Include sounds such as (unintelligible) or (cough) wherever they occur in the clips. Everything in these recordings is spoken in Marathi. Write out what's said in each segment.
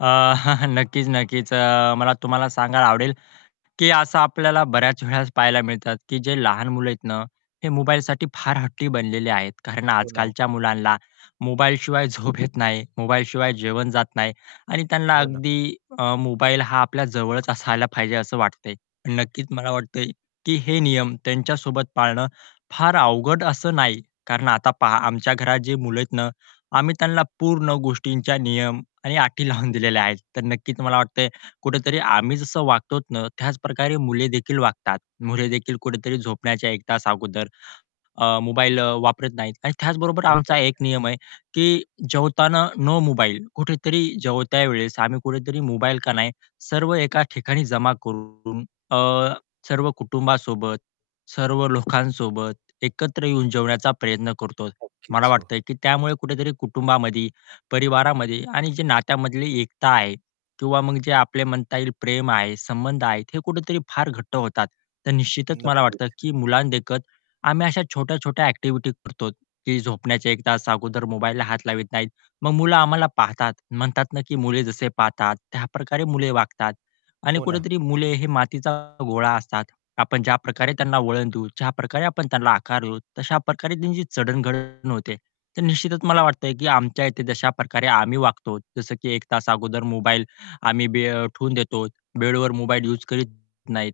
अ, (chuckles) नक्कीच, नक्कीच. अ, मला तुम्हाला सांगायला आवडेल, की असं आपल्याला बऱ्याच (chuckles) वेळेस पाहायला मिळतात की जे लहान मुलं आहेत ना, हे मोबाईलसाठी फार हट्टी बनलेले आहेत, कारण हो ना, ओ. आजकालच्या मुलांना मोबाईलशिवाय झोप येत नाही मोबाईलशिवाय जेवण जात नाही आणि त्यांना हो ना. अगदी मोबाईल हा आपल्या जवळच असायला पाहिजे असं वाटतंय. नक्कीच मला वाटतंय, की हे नियम त्यांच्यासोबत पाळणं, फार अवघड असं नाही. कारण आता पहा आमच्या घरात जे मुलं आहेत ना, आम्ही त्यांना पूर्ण गोष्टींचा नियम आणि अटी लावून दिलेले आहेत. तर नक्कीच तुम्हाला वाटतंय कुठेतरी आम्ही जसं वागतो ना, त्याच प्रकारे मुले देखील वागतात. मुले देखील कुठेतरी झोपण्याच्या 1 तास अगोदर, अ, मोबाईल वापरत नाहीत आणि त्याचबरोबर आमचा एक (unintelligible) नियम आहे, की जेवताना नो मोबाईल कुठेतरी जेवता वेळेस आम्ही कुठेतरी मोबाईल का नाही, सर्व एका ठिकाणी जमा करून, अ, सर्व कुटुंबासोबत, सर्व लोकांसोबत एकत्र येऊन जेवण्याचा प्रयत्न करतो. मला नक्कीच. हो. वाटतंय की त्यामुळे कुठेतरी कुटुंबामध्ये, परिवारामध्ये आणि जी नात्यामधली एकता आहे किंवा मग जे आपले म्हणता येईल प्रेम आहे, संबंध आहे हे कुठेतरी फार घट्ट होतात. तर निश्चितच मला नक्कीच. वाटतं की मुलांना देखत, आम्ही अशा छोट्या-छोट्या ॲक्टिव्हिटी करतो, की झोपण्याच्या 1 तास अगोदर मोबाईलला हात लावीत नाहीत. मग मुलं आम्हाला पाहतात, म्हणतात ना की मुले जसे पाहतात त्याप्रकारे मुले वागतात आणि हो ना. कुठेतरी मुले हे मातीचा गोळा असतात, आपण ज्या प्रकारे त्यांना वळणं देऊ, ज्या प्रकारे आपण त्यांना आकार देऊ, तशा प्रकारे त्यांची चढण घढण होते. तर निश्चितच मला वाटतंय की आमच्या इथे तशा प्रकारे आम्ही वागतो, जसं की 1 तास अगोदर मोबाईल आम्ही बे ठेवून देतो. बेडवर मोबाईल यूज करीत नाहीत,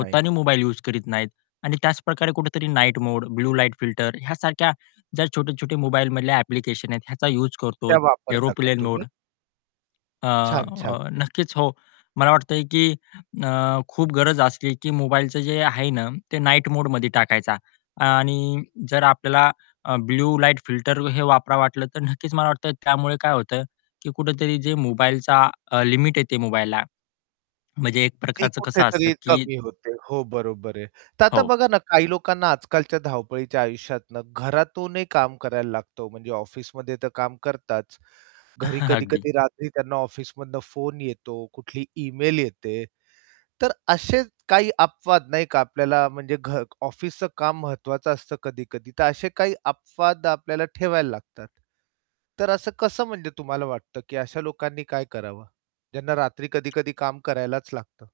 नाही. मोबाईल यूज करीत नाहीत. आणि त्याच प्रकारे कुठेतरी night mode, blue light filter यासारख्या ज्या छोटे-छोटे मोबाईलमधल्या ॲप्लिकेशन आहेत ह्याचा यूज करतो, त्या वापरता का एरोप्लेन मोड तुम्ही? छान, छान, अ, छान. नक्कीच, हो. मला वाटतंय की अ, खूप गरज असली की मोबाईलचं जे आहे ना, ते नाईट मोडमध्ये टाकायचा आणि जर आपल्याला ब्लू लाईट फिल्टर हे वापरावं वाटलं, तर नक्कीच मला वाटतं त्यामुळे काय होतं, की कुठेतरी जे मोबाईलचा लिमिट येते मोबाईलला म्हणजे एक ती प्रकारचं कसं असतं कुठेतरी की कमी होते. हो, बरोबर आहे. तर आता हो. बघा ना, काही लोकांना आजकालच्या धावपळीच्या आयुष्यातन घरातूनही काम करायला लागतो, म्हणजे ऑफिसमध्ये तर काम करताच, घरी (chuckles) अगदी. कधी-कधी रात्री त्यांना ऑफिसमधनं फोन येतो, कुठली ईमेल येते. तर असेच काही अपवाद नाही का, आपल्याला म्हणजे घ ऑफिसच काम महत्वाचं असतं कधी-कधी तर असे काही अपवाद आपल्याला ठेवायला लागतात. तर असं कसं म्हणजे तुम्हाला वाटतं की अशा लोकांनी काय करावं? ज्यांना रात्री कधी-कधी काम करायलाच लागतं.